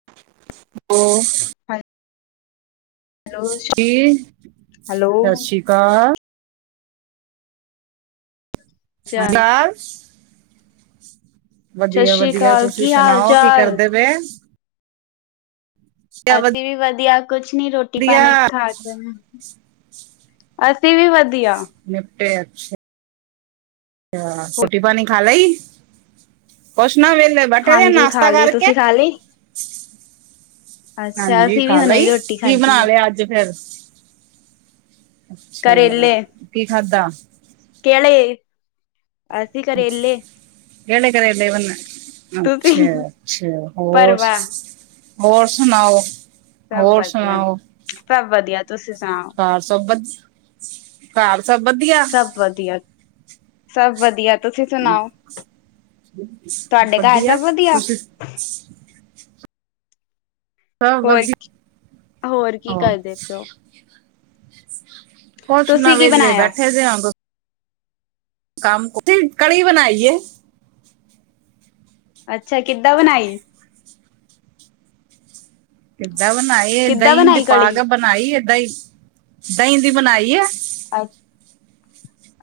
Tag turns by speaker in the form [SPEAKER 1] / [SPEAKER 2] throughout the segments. [SPEAKER 1] [unintelligible]
[SPEAKER 2] ਹਾਂਜੀ
[SPEAKER 1] ਕੀ
[SPEAKER 2] ਹੈਲੋ।
[SPEAKER 1] ਸਤਿ ਸ੍ਰੀ ਅਕਾਲ
[SPEAKER 2] ਚੱਲ
[SPEAKER 1] [unintelligible]
[SPEAKER 2] ਸਤਿ ਸ੍ਰੀ
[SPEAKER 1] ਵਦੀਆ-ਵਦੀਆ
[SPEAKER 2] ਅਕਾਲ,
[SPEAKER 1] ਤੁਸੀਂ
[SPEAKER 2] ਕੀ ਹਾਲ
[SPEAKER 1] ਸੁਨਾਓ, ਕੀ
[SPEAKER 2] ਚਾਲ?
[SPEAKER 1] ਕਰਦੇ ਪਏ ਵਧੀਆ
[SPEAKER 2] ਅਸੀਂ ਵੀ ਵਦੀਆ, ਕੁਛ ਨੀ, ਰੋਟੀ
[SPEAKER 1] ਵਧੀਆ
[SPEAKER 2] ਪਾਨੀ ਖਾ ਕੇ ਅਸੀਂ ਵੀ ਵਦੀਆ
[SPEAKER 1] ਨਿਪਟੇ ਅੱਛ ਅੱ ਰੋਟੀ ਪਾਨੀ ਖਾ ਲਈ, ਕੁਛ ਨਾ ਵੇਲੇ ਬੈਠੇ ਦੇ ਆ
[SPEAKER 2] ਹਾਂਜੀ ਖਾ
[SPEAKER 1] ਨਾਸ਼ਤਾ
[SPEAKER 2] ਲਈ,
[SPEAKER 1] ਕਰਕੇ
[SPEAKER 2] ਤੁਸੀਂ ਖਾ ਲਈ? ਅੱਛਾ,
[SPEAKER 1] ਹਾਂਜੀ
[SPEAKER 2] ਅਸੀਂ ਵੀ
[SPEAKER 1] ਖਾ
[SPEAKER 2] ਹੁਣੇ ਹੀ
[SPEAKER 1] ਲਈ
[SPEAKER 2] ਰੋਟੀ
[SPEAKER 1] ਕੀ
[SPEAKER 2] ਖਾਧੀ
[SPEAKER 1] ਬਨਾ
[SPEAKER 2] ਹੈ,
[SPEAKER 1] ਲਿਆ ਅੱਜ ਫੇਰ ਅੱਛਾ, ਕੀ ਖਾਧਾ
[SPEAKER 2] ਕੇਹੜੇ ਕਰੇਲੇ
[SPEAKER 1] ਕਿਹੜੇ ਕਰੇਲੇ ਬਨੇ
[SPEAKER 2] ਤੁਸੀਂ
[SPEAKER 1] ਅੱਛਾ ਅੱਛਾ ਹੋਰ
[SPEAKER 2] ਪਰਵਾ,
[SPEAKER 1] ਹੋਰ ਸੁਨਾਓ
[SPEAKER 2] ਸਭ
[SPEAKER 1] ਹੋਰ
[SPEAKER 2] ਵਧੀਆ,
[SPEAKER 1] ਸੁਨਾਓ
[SPEAKER 2] ਸਭ ਵਧੀਆ, ਤੁਸੀਂ ਸੁਣਾਓ?
[SPEAKER 1] ਘਰ ਸਭ ਵਦੀਆ ਘਰ ਸਭ ਵਦੀਆ-
[SPEAKER 2] ਵਦੀਆ ਸਭ ਵਦੀਆ ਤੁਹਾਡੇ ਘਰ
[SPEAKER 1] ਵਦੀਆ
[SPEAKER 2] ਸਭ ਵਧੀਆ?
[SPEAKER 1] ਤੁਸੀਂ ਹਾਂ ਵ
[SPEAKER 2] ਹੋਰ,
[SPEAKER 1] [inaudible]
[SPEAKER 2] ਹੋਰ ਕੀ ਕਰਦੇ ਪਏ ਓ।
[SPEAKER 1] ਕੁਛ ਨਾਂ
[SPEAKER 2] ਤੁਸੀਂ ਕੀ
[SPEAKER 1] ਵਿਹਲੇ
[SPEAKER 2] ਬਣਾਇਆ?
[SPEAKER 1] ਬੈਠੇ ਜ ਆ [inaudible] ਕੜੀ ਬਣਾਈਏ।
[SPEAKER 2] ਅੱਛਾ, ਕਿੱਦਾਂ ਬਣਾਈ।
[SPEAKER 1] ਕਿੱਦਾਂ ਬਣਾਈ,
[SPEAKER 2] ਕਿੱਦਾਂ
[SPEAKER 1] ਦਹੀਂ
[SPEAKER 2] ਬਣਾਈ
[SPEAKER 1] ਪਾ ਕੇ
[SPEAKER 2] ਕਲੀ?
[SPEAKER 1] ਬਣਾਈ ਏ ਇਦਾਂ ਹੀ, ਦਹੀਂ ਦੀ ਬਣਾਈਂ ਐ।
[SPEAKER 2] ਅੱ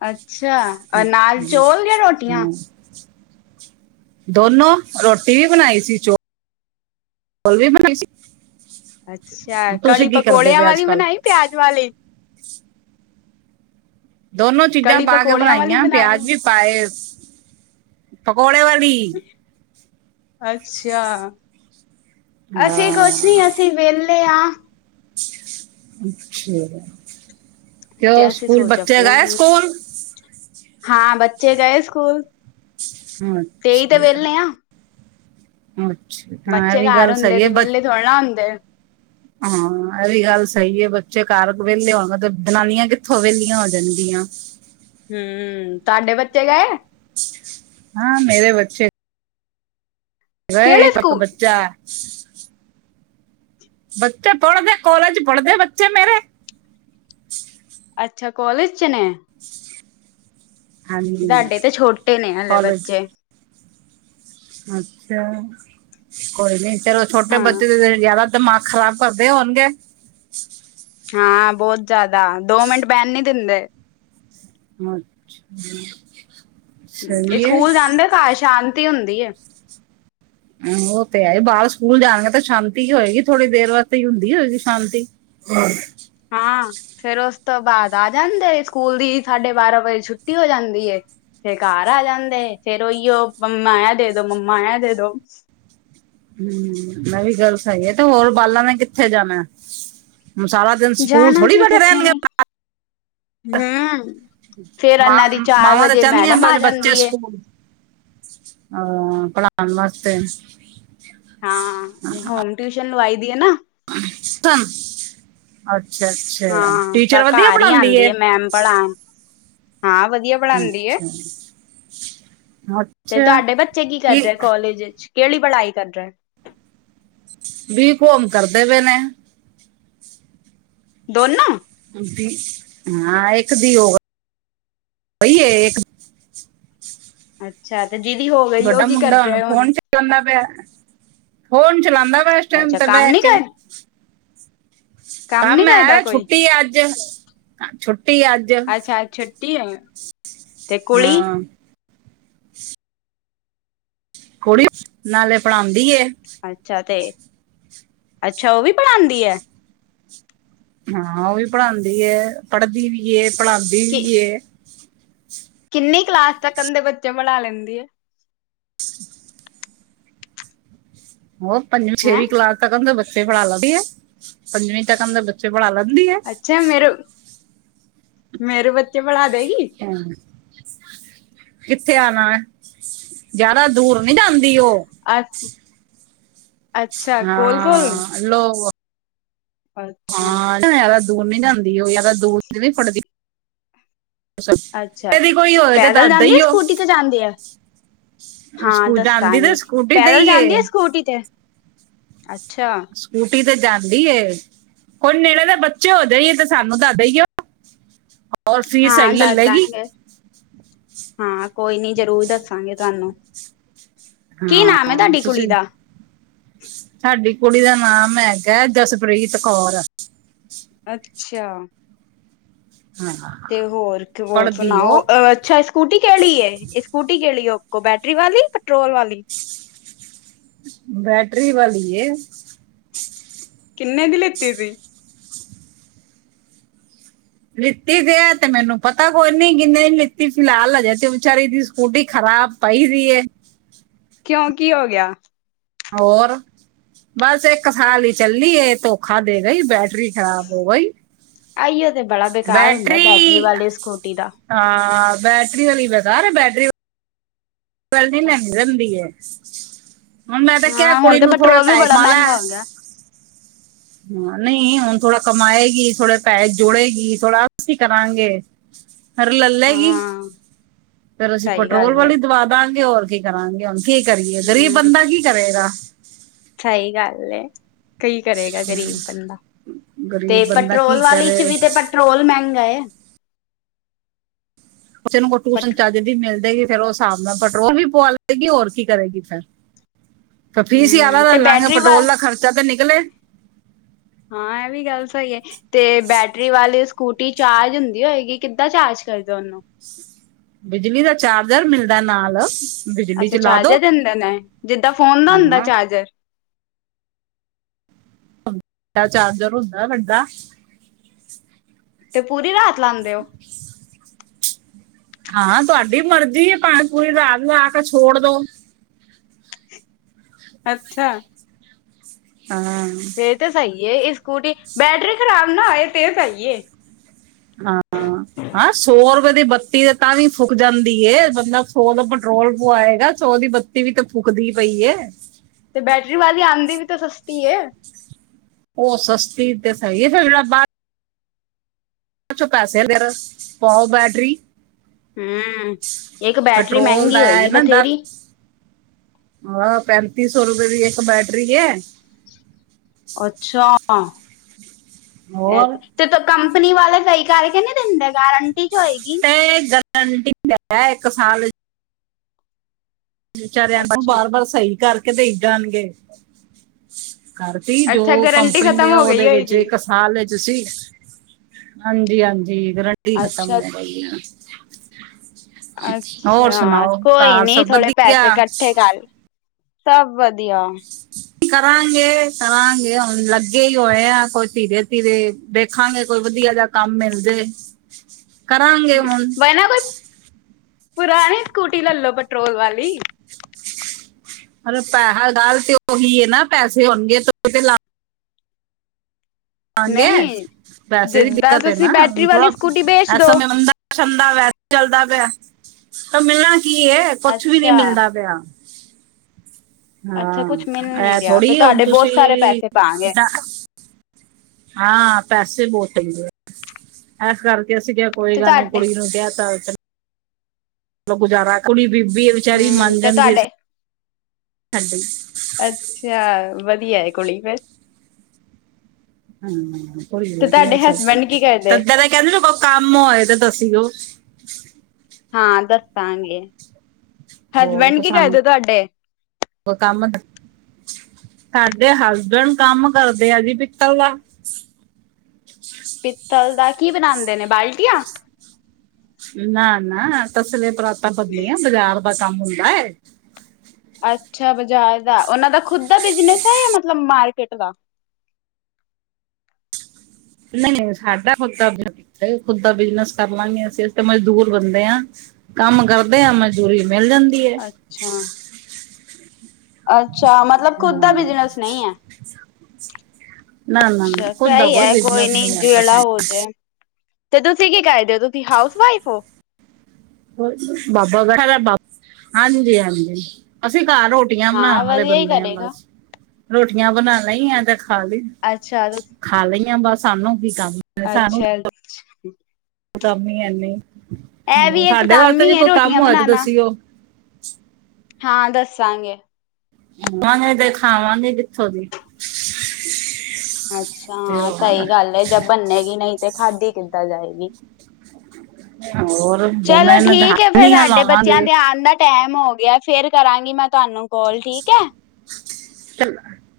[SPEAKER 2] ਅੱਛਾ, ਨਾਲ ਚੋਲ ਕੇ ਰੋਟੀਆਂ।
[SPEAKER 1] ਦੋਨੋ, ਰੋਟੀ ਵੀ ਬਣਾਈ ਸੀ, ਚੋ ਚੋਲ ਵੀ ਬਣਾਏ ਸੀ।
[SPEAKER 2] ਅੱਛਾ, ਕਲੀ
[SPEAKER 1] ਤੁਸੀਂ ਕੀ ਕਰਦੇ
[SPEAKER 2] ਪਕੌੜਿਆਂ
[SPEAKER 1] ਪਏ ਅੱਜ
[SPEAKER 2] ਵਾਲੀ
[SPEAKER 1] ਕੱਲ
[SPEAKER 2] ਬਣਾਈ, ਪਿਆਜ ਵਾਲੀ।
[SPEAKER 1] ਦੋਨੋ ਚੀਜ਼ਾਂ
[SPEAKER 2] ਕਲੀ
[SPEAKER 1] ਪਾ ਕੇ
[SPEAKER 2] ਪਕੌੜਿਆਂ
[SPEAKER 1] ਬਣਾਈ
[SPEAKER 2] ਵਾਲੀ
[SPEAKER 1] ਆਂ
[SPEAKER 2] ਬਣਾਏ,
[SPEAKER 1] ਪਿਆਜ ਵੀ। ਪਾਏ, ਪਕੌੜੇ ਵਾਲੀ।
[SPEAKER 2] ਅੱਛਾ, ਅਸੀਂ
[SPEAKER 1] ਹਾਂ
[SPEAKER 2] ਕੁਛ ਨੀ ਅਸ। ਅਸੀਂ ਵਿਹਲੇ ਆਂ।
[SPEAKER 1] ਅੱਛਾ,
[SPEAKER 2] ਤੇ
[SPEAKER 1] ਕਿਉਂ
[SPEAKER 2] ਅਸੀਂ
[SPEAKER 1] ਸਕੂਲ
[SPEAKER 2] ਸੋਚਿਆ
[SPEAKER 1] ਬੱਚੇ ਗਏ
[SPEAKER 2] ਫੋਨ,
[SPEAKER 1] ਸਕੂਲ।
[SPEAKER 2] ਹਾਂ, ਬੱਚੇ ਗਏ ਸਕੂਲ। ਤੇ ਈ ਤੇ ਵਿਹਲੇ ਆਂ।
[SPEAKER 1] ਅੱਛਾ। ਅੱਛਾ। ਹਾਂ ਇਹ
[SPEAKER 2] ਬੱਚੇ
[SPEAKER 1] ਵੀ
[SPEAKER 2] ਘਰ
[SPEAKER 1] ਗੱਲ
[SPEAKER 2] ਹੁੰਦੇ
[SPEAKER 1] ਸਹੀ ਹੈ
[SPEAKER 2] ਤੇ,
[SPEAKER 1] ਬੱਚ-
[SPEAKER 2] ਵਿਹਲੇ ਥੋੜੇ ਨ ਹੁੰਦੇ।
[SPEAKER 1] ਹਾਂ ਐ ਵੀ ਗੱਲ ਸਹੀ ਐ, ਬੱਚੇ ਘਰ ਵਿਹਲੇ ਹੋਣ ਗੇ ਤੇ, ਜਨਾਨੀਆਂ ਕਿੱਥੋਂ ਵਿਹਲੀਆਂ ਹੋ ਜਾਂਨਗੀਆਂ।
[SPEAKER 2] ਹਮਮ, ਤੁਹਾਡੇ ਬੱਚੇ ਗਏ।
[SPEAKER 1] ਹਾਂ, ਮੇਰੇ ਬੱਚੇ। ਗਏ
[SPEAKER 2] ਕਿਹੜੇ
[SPEAKER 1] ਇਕ
[SPEAKER 2] ਸਕੂਲ?
[SPEAKER 1] ਬੱਚਾ। ਬੱਚੇ ਪੜ੍ਹਦੇ, ਕੋਲੇਜ ਪੜ੍ਹਦੇ ਬੱਚੇ ਮੇਰੇ।
[SPEAKER 2] ਅੱਛਾ, ਕੌਲਜ ਚ ਨੇ।
[SPEAKER 1] ਹਾਂਜੀ
[SPEAKER 2] ਸਾਡੇ ਤੇ ਛੋਟੇ ਨੇ ਹਾਲੇ
[SPEAKER 1] ਕਾਲਜ
[SPEAKER 2] ਬੱਚੇ।
[SPEAKER 1] ਅੱਛਾ, ਕੋਈ ਨੀ ਚਲੋ ਛੋਟੇ
[SPEAKER 2] ਹਾਂ,
[SPEAKER 1] ਬੱਚੇ ਦੇ ਜ਼ਿਆਦਾ। ਦਮਾਗ ਖ਼ਰਾਬ ਕਰਦੇ ਹੋਣਗੇ।
[SPEAKER 2] ਹਾਂ ਬਹੁਤ ਜ਼ਿਆਦਾ, ਦੋ ਮਿੰਟ ਬੈਣ ਨੀਂ ਦਿੰਦੇ।
[SPEAKER 1] ਅੱਛਾ। [inaudible]
[SPEAKER 2] ਏ
[SPEAKER 1] ਸਹੀ ਹੈ
[SPEAKER 2] ਸਕੂਲ ਜਾਂਦੇ ਘਰ ਸ਼ਾਂਤੀ ਹੁੰਦੀ ਏ।
[SPEAKER 1] ਹਮ, ਉਹ ਤੇ ਹੈ ਬਾਹਰ ਸਕੂਲ ਜਾਣਗੇ ਤਾਂ ਸ਼ਾਂਤੀ ਈ ਹੋਏਗੀ, ਥੋੜੀ ਦੇਰ ਵਾਸਤੇ ਈ ਹੁੰਦੀ ਹੋਏਗੀ ਸ਼ਾਂਤੀ। ਹੋਰ [inaudible]
[SPEAKER 2] ਹਾਂ, ਫੇਰ ਉਸ ਤੋਂ ਬਾਅਦ ਆ ਜਾਂਦੇ ਨੇ, ਸਕੂਲ ਦੀ ਸਾਢੇ ਬਾਰਾਂ ਵਜੇ ਛੁੱਟੀ ਹੋ ਜਾਂਦੀ ਏ। ਫੇਰ ਘਰ ਆ ਜਾਂਦੇ, ਫੇਰ ਉਹੀਓ, ਮੰਮਾ ਐ ਦੇ ਦੋ, ਮੰਮਾ ਐਆ ਦੇ ਦੋ।
[SPEAKER 1] ਹਮ, ਇਹ ਵੀ ਗੱਲ ਸਹੀ ਹੈ ਤੇ ਹੋਰ ਬਾਲਾਂ ਨੇ ਕਿੱਥੇ ਜਾਣਾ ਐ। ਹੁਣ ਸਾਰਾ ਦਿਨ ਸਕੂਲ
[SPEAKER 2] ਜਾਣਾ
[SPEAKER 1] ਥੋੜ੍ਹੀ
[SPEAKER 2] ਤੇ
[SPEAKER 1] ਬੈਠੇ
[SPEAKER 2] ਕਿੱਥੇ
[SPEAKER 1] ਰਹਿਣਗੇ।
[SPEAKER 2] ਨੀ ਹਮ ਫੇਰ
[SPEAKER 1] ਮਾ
[SPEAKER 2] ਇਹਨਾਂ ਦੀ ਚਾਰ
[SPEAKER 1] ਮਾਵਾਂ ਤਾਂ
[SPEAKER 2] ਵਜੇ
[SPEAKER 1] ਚਾਹੁੰਦੀਆਂ
[SPEAKER 2] ਮੈਡਮ ਆ
[SPEAKER 1] ਬ ਬੱਚੇ
[SPEAKER 2] ਜਾਂਦੀ ਹੈ
[SPEAKER 1] ਸਕੂਲ। ਆਂ ਪੜਾਣ ਵਾਸਤੇ।
[SPEAKER 2] ਹਾਂ, ਹੋਮ ਟਿਊਸ਼ਨ ਲਵਾਈ ਦੀ ਐ ਨਾ।
[SPEAKER 1] [inaudible] ਅੱਛਾ -ਅੱਛਾ, ਟੀਚਰ ਵਧੀਆ ਪੜ੍ਹਾਦੀ ਏ।
[SPEAKER 2] ਅਨਪੜ੍ਹ ਆਂ। ਹਾਂ ਵਧੀਆ। ਪੜ੍ਹਾਦੀ ਐ,
[SPEAKER 1] ਅੱਛਾ
[SPEAKER 2] ਤੇ
[SPEAKER 1] ਅੱਛਾ
[SPEAKER 2] ਤੁਹਾਡੇ ਬੱਚੇ ਕੀ ਕਰਦੇ ਆ ਕਾਲੇਜ ਵਿੱਚ। ਕਿਹੜੀ ਪੜਾਈ ਕਰ ਰੇ।
[SPEAKER 1] ਬੀ-ਕੌਮ ਕਰਦੇ ਪਏ ਨੇ।
[SPEAKER 2] ਦੋਨੋਂ
[SPEAKER 1] ਹਾਂਜੀ, ਹਾਂ ਇੱਕ ਦੀ ਉਹ ਪਈ ਏ ਇੱਕ
[SPEAKER 2] ਅੱਛਾ ਤੇ ਜਿਹਦੀ ਹੋ ਗਈ ਉਹ ਕੀ ਕਰਦਾ ਹੁਣ?
[SPEAKER 1] ਕਿ ਆਉਂਦਾ ਪਿਆ, ਫੋਨ ਚਲਾਂਦਾ ਪਿਆ ਇਸ ਟਾਈਮ
[SPEAKER 2] ਅੱਛਾ
[SPEAKER 1] ਤੇ
[SPEAKER 2] ਕੰਮ
[SPEAKER 1] ਬਹਿ
[SPEAKER 2] ਨੀ
[SPEAKER 1] ਕੇ।
[SPEAKER 2] ਕਰ ਨੀ
[SPEAKER 1] ਕੰਮ
[SPEAKER 2] ਕਰਦਾ
[SPEAKER 1] ਐ
[SPEAKER 2] ਕੋਈ
[SPEAKER 1] ਛੁੱਟੀ ਐ ਅੱਜ ਛੁੱਟੀ ਆ ਅੱਜ।
[SPEAKER 2] ਅੱਛਾ ਛੁੱਟੀ ਆ, ਤੇ
[SPEAKER 1] ਹਾਂ
[SPEAKER 2] ਕੁੜੀ।
[SPEAKER 1] ਕੁੜੀ, ਨਾਲੇ ਪੜਾਂਦੀ ਏ।
[SPEAKER 2] ਅੱਛਾ ਤੇ, ਅੱਛਾ ਉਹ ਵੀ ਪੜ੍ਹਾਂਦੀ ਐ?
[SPEAKER 1] ਹਾਂ ਉਹ ਵੀ ਪੜ੍ਹਾਂਦੀ ਐ ਪੜ੍ਹਦੀ ਵੀ ਏ ਪੜ੍ਹਾਂਦੀ
[SPEAKER 2] ਕਿ
[SPEAKER 1] ਵੀ ਏ।
[SPEAKER 2] ਕਿੰਨੀ ਕਲਾਸ ਤੱਕਣ ਦੇ ਬੱਚੇ ਪੜ੍ਹਾ ਲੈਂਦੀ ਐ?
[SPEAKER 1] ਉਹ ਪੰਜਵੀਂ
[SPEAKER 2] ਹੈਂ
[SPEAKER 1] ਛੇਵੀ ਕਲਾਸ ਤੱਕਣ ਦੇ ਬੱਚੇ ਪੜ੍ਹਾ ਲੈਦੀ ਏ ਪੰਜਵੀਂ ਤੱਕਣ ਦੇ ਬੱਚੇ ਬੱਚੇ ਪੜਾ ਲੈਂਦੀ ਏ।
[SPEAKER 2] ਤਾਂ ਮੇਰੇ, ਮੇਰੇ ਬੱਚੇ ਪੜ੍ਹਾ ਦੇ ਗੀ?
[SPEAKER 1] ਕਿੱਥੇ ਆਣਾ ਏ, ਜਾਂ ਜਿਆਦਾ ਦੂਰ ਨੀ ਜਾਂਦੀ ਉਹ।
[SPEAKER 2] ਅ ਅੱਛਾ
[SPEAKER 1] ਹਾਂ
[SPEAKER 2] ਕੋਲ ਕੋਲ
[SPEAKER 1] ਆ ਲੋ
[SPEAKER 2] ਅੱਛਾ
[SPEAKER 1] ਹਾਂ ਐ ਤਾਂ ਹੈਗਾ ਦੂਰ ਨੀ ਜਾਂਦੀ ਉਹ ਜ਼ਿਆਦਾ ਦੂਰ ਨੀ ਪੜਦੀ।
[SPEAKER 2] ਅੱਛਾ,
[SPEAKER 1] ਕੋਈ ਹੋਏ ਤਾਂ
[SPEAKER 2] ਪੈਦਲ
[SPEAKER 1] ਦੱਸਦਾ
[SPEAKER 2] ਜਾਂਦੀ ਆ
[SPEAKER 1] ਹੀ ਉਹ
[SPEAKER 2] ਸਕੂਟੀ ਤੇ ਜਾਂਦੀ ਆ? ਹਾਂ
[SPEAKER 1] ਸਕੂਲ ਜਾਂਦੀ ਤੇ
[SPEAKER 2] ਦੱਸਾਂਗੀ,
[SPEAKER 1] ਸਕੂਟੀ ਤੇ
[SPEAKER 2] ਪੈਦਲ
[SPEAKER 1] ਹੀ
[SPEAKER 2] ਜਾਂਦੀ
[SPEAKER 1] ਏ
[SPEAKER 2] ਆ ਸਕੂਟੀ ਤੇ ਅੱਛਾ।
[SPEAKER 1] ਸਕੂਟੀ ਤੇ ਜਾਂਦੀ ਏ। ਹੁਣ ਨੇੜੇ ਦੇ ਬੱਚੇ ਹੋ ਜਾਈਏ ਤੇ ਸਾਨੂੰ ਦੱਸ ਦਈਓ, ਹੋਰ ਫੀਸ
[SPEAKER 2] ਹਾਂ
[SPEAKER 1] ਇਹੀ
[SPEAKER 2] ਦੱਸ
[SPEAKER 1] ਲੈਲੇਗੀ।
[SPEAKER 2] ਦਾਂਗੇ ਹਾਂ ਕੋਈ ਨੀ ਜ਼ਰੂਰ ਦੱਸਾਂਗੇ ਤੁਹਾਨੂੰ। ਕੀ ਨਾਮ ਹੈ
[SPEAKER 1] ਹਾਂ
[SPEAKER 2] ਤੁਹਾਡੀ ਕੁੜੀ
[SPEAKER 1] ਤੁਸੀਂ
[SPEAKER 2] ਦਾ?
[SPEAKER 1] ਸਾਡੀ ਕੁੜੀ ਦਾ ਨਾਮ ਹੈਗਾ ਜਸਪ੍ਰੀਤ ਕੌਰ।
[SPEAKER 2] ਅੱਛਾ। ਤੇ ਹੋਰ ਕਿਵੇਂ ਹੋ
[SPEAKER 1] ਪੜ੍ਹਦੀ
[SPEAKER 2] ਸੁਣਾਓ
[SPEAKER 1] ਉਹ
[SPEAKER 2] ਅ ਅੱਛਾ ਸਕੂਟੀ ਕਿਹੜੀ ਏ, ਸਕੂਟੀ ਕਿਹੜੀ ਹੈ ਉਹ ਕੋ ਬੈਟਰੀ ਵਾਲੀ ਪੈਟਰੋਲ ਵਾਲੀ?
[SPEAKER 1] ਬੈਟਰੀ ਵਾਲੀ ਏ।
[SPEAKER 2] ਕਿੰਨੇ ਦੀ ਲੇਤੀ ਪਈ?
[SPEAKER 1] ਲਿੱਤੀ ਤੇ ਹੈ ਤੇ ਮੈਨੂੰ ਪਤਾ ਕੋਈ ਨੀ ਕਿੰਨੇ ਦੀ ਲਿੱਤੀ ਫਿਲਹਾਲ ਹਜੇ ਤੇ ਵਿਚਾਰੀ ਦੀ ਸਕੂਟੀ ਖਰਾਬ ਪਈ ਦੀ ਏ।
[SPEAKER 2] ਕਿਉਂ ਕੀ ਹੋ ਗਿਆ?
[SPEAKER 1] ਹੋਰ, ਬਸ ਇੱਕ ਸਾਲ ਹੀ ਚੱਲੀ ਏ ਧੋਖਾ ਦੇ ਗਈ ਬੈਟਰੀ। ਖਰਾਬ ਹੋ ਗਈ।
[SPEAKER 2] ਆਈਓ ਤੇ ਬੜਾ ਬੇਕਾਰ ਹੁੰਦਾ
[SPEAKER 1] ਬੈਟਰੀ
[SPEAKER 2] ਵਾਲੇ ਸਕੂਟੀ ਦਾ
[SPEAKER 1] ਹਾਂ ਬੈਟਰੀ ਵਾਲੀ ਬੇਕਾਰ ਏ ਬੈਟਰੀ ਵਾਲੀ ਨੀ ਲੈਣੀ ਰਹਿੰਦੀ ਏ। ਹੁਣ ਮੈਂ ਤਾਂ ਕਿਹਾ
[SPEAKER 2] ਹਾਂ ਹੁਣ
[SPEAKER 1] ਕੁੜੀ
[SPEAKER 2] ਤੇ
[SPEAKER 1] ਨੂੰ ਥੋੜੇ
[SPEAKER 2] ਪੈਟਰੋਲ ਵੀ
[SPEAKER 1] ਪੈਸੇ
[SPEAKER 2] ਬੜਾ
[SPEAKER 1] ਕਮਾ ਲੈ।
[SPEAKER 2] ਮਹਿੰਗਾ ਹੋ ਗਿਆ [inaudible]
[SPEAKER 1] ਹਾਂ ਨਹੀਂ ਹੁਣ ਥੋੜਾ ਕਮਾਏਗੀ ਥੋੜੇ ਪੈਸੇ ਜੋੜੇਗੀ ਥੋੜਾ ਅਸੀਂ ਕਰਾਂਗੇ। ਫਿਰ ਲੈ ਲੈਗੀ,
[SPEAKER 2] ਹਾਂ
[SPEAKER 1] ਫਿਰ ਅਸੀਂ
[SPEAKER 2] ਸਹੀ
[SPEAKER 1] ਪੈਟਰੋਲ
[SPEAKER 2] ਗੱਲ ਏ
[SPEAKER 1] ਵਾਲੀ ਦੇਵਾਂਦਾਗੇ ਹੋਰ ਕੀ ਕਰਾਂਗੇ ਹੁਣ ਕੀ ਕਰੀਏ ਗ਼ਰੀਬ
[SPEAKER 2] ਹਮ
[SPEAKER 1] ਬੰਦਾ ਕੀ ਕਰੇਗਾ।
[SPEAKER 2] ਸਹੀ ਗੱਲ ਏ। ਕੀ ਕਰੇਗਾ ਗਰੀਬ ਬੰਦਾ,
[SPEAKER 1] ਗਰੀਬ
[SPEAKER 2] ਤੇ
[SPEAKER 1] ਬੰਦਾ
[SPEAKER 2] ਪੈਟਰੋਲ
[SPEAKER 1] ਕੀ
[SPEAKER 2] ਵਾਲੀ 'ਚ
[SPEAKER 1] ਕਰੇ
[SPEAKER 2] ਵੀ ਤੇ ਪੈਟ ਪੈਟਰੋਲ ਮਹਿੰਗਾ ਏ।
[SPEAKER 1] ਬੱਚੇ ਨੂੰ ਕੋਈ ਟੂਸ਼ਨ
[SPEAKER 2] ਪਟ
[SPEAKER 1] ਚੱਜ ਦੀ ਮਿਲਜੇਗੀ ਫਿਰ ਉਹ ਹਿਸਾਬ ਨਾਲ ਪੈਟਰੋਲ ਵੀ ਪੁਆ ਲਏਗੀ ਹੋਰ ਕੀ ਕਰੇਗੀ ਫਿਰ। ਤੇ ਫੀਸ ਜ਼ਾਦਾ
[SPEAKER 2] ਹਮ ਤੇ
[SPEAKER 1] ਲੱਲਾ ਗੇ,
[SPEAKER 2] ਬੈਟਰੀ
[SPEAKER 1] ਪੈਟਰੋਲ
[SPEAKER 2] ਵੱਲ
[SPEAKER 1] ਦਾ ਖ਼ਰਚਾ ਤੇ ਨਿਕਲੇ।
[SPEAKER 2] ਹਾਂ ਐ ਵੀ ਗੱਲ ਸਈ ਐ। ਤੇ ਬੈਟਰੀ ਵਾਲੀ ਸਕੂਟੀ ਚਾਰਜ ਹੁੰਦੀ ਹੋਏਗੀ, ਕਿੱਦਾਂ ਚਾਰਜ ਕਰਦੇ ਓਨੂੰ।
[SPEAKER 1] ਬਿਜਲੀ ਦਾ ਚਾਰਜਰ ਮਿਲਦਾ ਨਾਲ। ਬਿਜਲੀ
[SPEAKER 2] ਅੱਛਾ
[SPEAKER 1] ਚ ਲਾ ਦੋ
[SPEAKER 2] ਚਾਰਜਰ ਦਿੰਦੇ ਨੇ, ਜਿੱਦਾਂ ਫੋਨ ਦਾ ਹੁੰਦਾ
[SPEAKER 1] ਹਾਂ
[SPEAKER 2] ਚਾਰਜਰ।
[SPEAKER 1] ਵੱੱਡਾ ਚਾਰਜਰ ਹੁੰਦਾ ਵੱਡਾ।
[SPEAKER 2] ਤੇ ਪੂਰੀ ਰਾਤ ਲਾਦੇ ਓ।
[SPEAKER 1] [inaudible] ਹਾਂ ਤੁਆਡੀ ਮਰਜ਼ੀ ਏ ਭਾਵੇ ਪੂਰੀ ਰਾਤ ਲਾ ਕੇ ਛੋੜ ਦੋ।
[SPEAKER 2] ਅੱਛਾ
[SPEAKER 1] ਹਾਂ
[SPEAKER 2] ਏ ਤੇ ਸਈ ਏ ਸਕੂਟੀ ਬੈਟਰੀ ਖ਼ਰਾਬ ਨਾ ਹੋਏ ਤੇ ਫੇਰ ਸਈ ਏ।
[SPEAKER 1] ਹਾਂ ਹਾਂ ਸੌ ਰੁਪਏ ਦੀ ਬੱਤੀ ਤੇ ਤਾਂ ਵੀ ਫੂਕ ਜਾਂਦੀ ਏ, ਬੰਦਾ ਸੌ ਦਾ ਪੈਟਰੋਲ ਪਵਾਏਗਾ ਸੋ ਦੀ ਬੱਤੀ ਵੀ ਤੇ ਫੁਕਦੀ ਪਈ ਏ।
[SPEAKER 2] ਤੇ ਬੈਟਰੀ ਵਾਲੀ ਆਂਦੀ ਵੀ ਤੇ ਸਸਤੀ ਏ।
[SPEAKER 1] ਓ ਸਸਤੀ ਤੇ ਸਈ ਏ ਫੇਰ ਜੜਾ ਬਾ ਚੋਂ ਪੈਸੇ ਫੇਰ ਪਵਾਓ ਬੈਟਰੀ।
[SPEAKER 2] ਹਮ ਇੱਕ ਬੈਟਰੀ
[SPEAKER 1] ਪੈਟਰੋਲ
[SPEAKER 2] ਮਹਿੰਗੀ
[SPEAKER 1] ਦਾ ਐ
[SPEAKER 2] ਹੋਏਗੀ
[SPEAKER 1] ਨਾ ਦ
[SPEAKER 2] ਬਥੇਰੀ
[SPEAKER 1] ਵਾ ਪੈਂਤੀ ਸੌ ਰੁਪਏ ਦੀ ਇੱਕ ਬੈਟਰੀ ਏ।
[SPEAKER 2] ਅੱਛਾ--ਐ ਤ
[SPEAKER 1] ਹੋਰ
[SPEAKER 2] ਤੇ ਤੇ ਕੰਪਨੀ ਵਾਲੇ ਸਈ ਕਰਕੇ ਨੀ ਦਿੰਦੇ, ਗਾਰੰਟੀ 'ਚ ਹੋਏਗੀ।
[SPEAKER 1] ਗਰੰਟੀ ਹੈ ਇੱਕ ਸਾਲ ਵਚਾਰੇ ਏਨੂੰ
[SPEAKER 2] ਅੱਛਾ
[SPEAKER 1] ਬਾਰ ਬਾਰ ਸਈ ਕਰਕੇ ਦੇਈ ਜਾਣਗੇ। ਕਰ ਜੋ
[SPEAKER 2] ਅੱਛਾ ਗਰੰਟੀ
[SPEAKER 1] ਕੰਪਨੀ ਦੇ
[SPEAKER 2] ਖਤਮ
[SPEAKER 1] ਆ
[SPEAKER 2] ਹੋ ਗਈ
[SPEAKER 1] ਓਦੇ ਵਿੱਚ
[SPEAKER 2] ਹੋਏਗੀ
[SPEAKER 1] ਹਾਲ ਵਿਚ ਤੁਸੀਂ, ਹਾਂਜੀ ਹਾਂਜੀ ਗਰੰ ਟੀ ਖਤਮ
[SPEAKER 2] ਅੱਛਾ
[SPEAKER 1] ਹੋ ਗਈਆਂ।
[SPEAKER 2] ਅੱਛਾ ਕੋਈ ਨੀ
[SPEAKER 1] ਸਭ
[SPEAKER 2] ਥੋੜੇ
[SPEAKER 1] ਵਧੀਆ
[SPEAKER 2] ਪੈਸੇ ਕੱਠੇ ਕਰ, ਸਭ ਵਧੀਆ।
[SPEAKER 1] ਕਰਾਂਗੇ- ਕਰਾਂਗੇ ਹੁਣ ਲੱਗੇ ਈ ਹੋਏ ਆਂ, ਕੋਈ ਧੀਰੇ ਧੀਰੇ ਦੇਖਾਂਗੇ ਕੋਈ ਵਧੀਆ ਜਾ ਕੰਮ ਮਿਲਜੇ।
[SPEAKER 2] [inaudible] ਵੇਨ ਐਵਰ - ਪੁਰਾਣੀ ਸਕੂਟੀ ਲੈਲੋ ਪੈਟਰੋਲ ਵਾਲੀ।
[SPEAKER 1] ਅਰੇ ਪੈਹਾ ਗੱਲ ਤੇ ਓਹੀ ਏ ਨਾ ਪੈਸੇ ਹੋਣਗੇ ਤੋੋਈ ਤੇ ਲ ਵਾਂਗੇ,
[SPEAKER 2] ਨਹੀਂ
[SPEAKER 1] ਪੈਸੇ ਦੀ
[SPEAKER 2] ਜਿੱਦਾਂ
[SPEAKER 1] ਦਿੱਕਤ ਏ
[SPEAKER 2] ਤੁਸੀਂ
[SPEAKER 1] ਨਾ,
[SPEAKER 2] ਬੈਟਰੀ
[SPEAKER 1] ਹੁਣ ਥੋੜਾ
[SPEAKER 2] ਵਾਲੀ ਸਕੂਟੀ ਵੇਚ
[SPEAKER 1] ਐ
[SPEAKER 2] ਦੋ
[SPEAKER 1] ਸਮੇਂ ਮੰਦਾ ਸੰਦਾ ਵੈਸੇ ਚੱਲਦਾ ਪਿਆ, ਤਾਂ ਮਿਲਣਾ ਕੀ ਏ ਕੁਛ ਵੀ ਨੀ
[SPEAKER 2] ਅੱਛਾ
[SPEAKER 1] ਮਿਲਦਾ ਪਿਆ।
[SPEAKER 2] ਅੱਛਾ ਕੁੱਛ ਮਿਲ
[SPEAKER 1] ਹਾਂ
[SPEAKER 2] ਨੀ
[SPEAKER 1] ਐ
[SPEAKER 2] ਰਿਆ, ਫਿਰ
[SPEAKER 1] ਥੋੜੀ ਹੁਣ
[SPEAKER 2] ਤਾਡੇ ਬੋਤ
[SPEAKER 1] ਤੁਸੀਂ
[SPEAKER 2] ਸਾਰੇ ਪੈਸੇ ਪਾਂਗੇ।
[SPEAKER 1] ਦਾ- ਹਾਂ ਪੈਸੇ ਬੋਤ ਪੈਂਦੇ। ਐਸ ਕਰਕੇ ਅਸੀਂ ਕਿਆ ਕੋਈ
[SPEAKER 2] ਤੇ
[SPEAKER 1] ਗੱਲ ਨੀ
[SPEAKER 2] ਤੁਹਾਡੇ
[SPEAKER 1] ਕੁੜੀ ਨੂੰ ਕੈ ਤਾ ਵੇ। ਗੁੁਜਾਰਾ ਕਰ ਕੁੜੀ ਬੀਬੀ ਏ ਵਿਚਾਰੀ
[SPEAKER 2] ਹਮ
[SPEAKER 1] ਮੰਨ
[SPEAKER 2] ਤੇ
[SPEAKER 1] ਜਾਂਦੀ
[SPEAKER 2] ਤੁਹਾਡੇ
[SPEAKER 1] [unintelligible]
[SPEAKER 2] ਅੱਛਾ ਵਧੀਆ ਏ ਕੁੜੀ ਫੇਰ।
[SPEAKER 1] ਹਾਂਜੀ ਹਾਂਜੀ ਕੁੜੀ
[SPEAKER 2] ਤੇ
[SPEAKER 1] ਵਧੀਆ ਏ
[SPEAKER 2] ਤੁਹਾਡੇ
[SPEAKER 1] ਤਾਡੀ,
[SPEAKER 2] ਹਸਬੈਂਡ ਕੀ ਕਰਦੇ
[SPEAKER 1] ਤਦੇ ਤੇ ਕੈਂਦੀ ਕੋਈ ਕੰਮ ਹੋਏ ਤੇ ਦੱਸੀਓ।
[SPEAKER 2] ਹਾਂ ਦੱਸਾਂਗੇ।
[SPEAKER 1] ਹੋਰ ਤੇ
[SPEAKER 2] ਹਸਬੈਂਡ ਕੀ
[SPEAKER 1] ਸਾਨੂੰ,
[SPEAKER 2] ਕਰਦੇ ਤੁਹਾਡੇ
[SPEAKER 1] ਕੋਈ ਕੰਮ ਸਾਡੇ ਹਸਬੈਂਡ ਕੰਮ ਕਰਦੇ ਆ ਜੀ ਪਿੱਤਲ ਦਾ।
[SPEAKER 2] ਪਿੱਤਲ ਦਾ ਕੀ ਬਨਾਂਦੇ ਨੇ ਬਾਲਟੀਆਂ।
[SPEAKER 1] ਨਾ-ਨਾ ਤਸਲੇ ਪਰਾਤਾਂ ਬਨਦੀਆਂ ਬਾਜ਼ਾਰ ਦਾ ਕੰਮ ਹੁੰਦਾ ਏ।
[SPEAKER 2] ਅੱਛਾ ਬਜਾਰ ਦਾ, ਉਨਾਂ ਦਾ ਖੁੱਦ ਦਾ ਬਿਜਨਸ ਏ, ਯਾਂ ਮਤਲਬ ਮਾਰਕੀਟ ਦਾ।
[SPEAKER 1] ਨਈ ਸਾਡਾ ਖੁਦ ਦਾ ਖੁਦ ਦਾ ਬਿਜਨਸ ਕਰ ਲਾਂਗੇ ਅਸੀਂ ਅੇ ਮਜ਼ਦੂਰ ਬੰਦੇ ਆਂ। ਕੰਮ ਕਰਦੇ ਆ ਮਜਦੂਰੀ ਮਿਲ ਜਾਂਦੀ ਏ।
[SPEAKER 2] ਅੱਛਾ ਅੱਛਾ ਮਤਲਬ ਖੁਦ ਦਾ
[SPEAKER 1] ਹਾਂ
[SPEAKER 2] ਬਿਜਨਸ ਨਈ ਏ।
[SPEAKER 1] ਨਾ ਨਾ ਨਾ
[SPEAKER 2] ਅੱਛਾ!
[SPEAKER 1] ਖੁਦ ਦਾ
[SPEAKER 2] ਸਈ ਆ ਕੋਈ
[SPEAKER 1] ਬਿਜ਼ਨਸ
[SPEAKER 2] ਨੀ
[SPEAKER 1] ਨਹੀਂ ਹੈ
[SPEAKER 2] ਜੇੜਾ
[SPEAKER 1] ਪਸੰਦ
[SPEAKER 2] ਹੋ ਜੇ। ਤੇ ਤੁਸੀਂ ਕੀ ਕਰਦੇ ਓ? ਤੁਸੀਂ ਹਾਊਸ ਵਈਫ ਹੋ।
[SPEAKER 1] ਬਾਬਾ ਬੈਠਾ ਬਾ ਹਾਂਜੀ-ਹਾਂਜੀ ਅਸੀਂ ਘਰ ਰੋਟ ਰੋਟੀਆਂ ਬਨਾਨ
[SPEAKER 2] ਹਾਂ
[SPEAKER 1] ਆਲੇ ਵਾਲੇ
[SPEAKER 2] ਵਧੀਆ ਹੀ
[SPEAKER 1] ਬੰਦੇ ਆ
[SPEAKER 2] ਕਰੇਗਾ।
[SPEAKER 1] ਬਸ, ਰੋਟੀਆਂ ਬਨਾ ਲਈ ਆ ਤੇ ਖਾ ਲਈ
[SPEAKER 2] ਅੱਛਾ! ਰੁ
[SPEAKER 1] ਖਾ ਲਈਆਂ ਬਸ ਸਾਨੂੰ ਕੀ ਕੰਮ। ਹੈ, ਸਾਨੂੰ
[SPEAKER 2] ਅੱਛਾ-ਅੱਛ
[SPEAKER 1] ਕੰਮ ਈ ਹੈਨੀ।
[SPEAKER 2] ਇਹ ਵੀ ਇੱਕ
[SPEAKER 1] ਸਾਡੇ
[SPEAKER 2] ਕੰਮ
[SPEAKER 1] ਵਾਸਤੇ
[SPEAKER 2] ਹੀ
[SPEAKER 1] ਜੇ
[SPEAKER 2] ਹੈ
[SPEAKER 1] ਕੋਈ ਕੰਮ
[SPEAKER 2] ਰੋਟੀਆਂ
[SPEAKER 1] ਹੋਇਆ
[SPEAKER 2] ਬਣਾਉਣਾ।
[SPEAKER 1] ਦੱਸੀਉ।
[SPEAKER 2] ਹਾਂ ਦੱਸਾਂਗੇ।
[SPEAKER 1] ਖਾਵਾਗੇ ਕਿੱਥੋਂ ਦੀ। ਤੇ
[SPEAKER 2] ਅੱਛਾ,
[SPEAKER 1] ਹੋਰ
[SPEAKER 2] ਸਈ ਗੱਲ ਏ ਜਬ ਬੰਨੇਗੀ ਨੀ ਤੇ ਖਾਦੀ ਕਿੱਦਾਂ ਜਾਏਗੀ।
[SPEAKER 1] ਹੋਰ।
[SPEAKER 2] ਚਲੋ
[SPEAKER 1] ਜਮੈਨ
[SPEAKER 2] ਠੀਕ ਏ ਫੇਰ
[SPEAKER 1] ਧਾਨੀਆਂ
[SPEAKER 2] ਸਾਡੇ ਬੱਚਿਆਂ
[SPEAKER 1] ਲਾਵਾਂਗੇ
[SPEAKER 2] ਦੇ ਆਨ ਦਾ ਟੈਮ ਹੋ ਗਿਐ ਫੇਰ ਕਰਾਂਗੀ ਮੈਂ ਤੁਆਨੂੰ। ਕੌਲ ਠੀਕ ਐ।
[SPEAKER 1] [inaudible]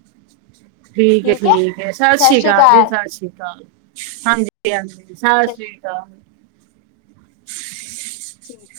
[SPEAKER 1] ਠੀਕ ਏ ਠੀਕ ਏ ਸਾਸ
[SPEAKER 2] ਸਤਿ
[SPEAKER 1] ਸੀ
[SPEAKER 2] ਸ਼੍ਰੀ
[SPEAKER 1] ਕਾਲ ਜੀ,
[SPEAKER 2] ਅਕਾਲ।
[SPEAKER 1] ਸਾਸ ਸੀ ਕਾਲ। ਹਾਂਜੀ-ਹਾਂਜੀ ਸਾਸ
[SPEAKER 2] ਸਤਿ
[SPEAKER 1] ਸ੍ਰੀ ਕਾਲ।
[SPEAKER 2] ਠੀਕ।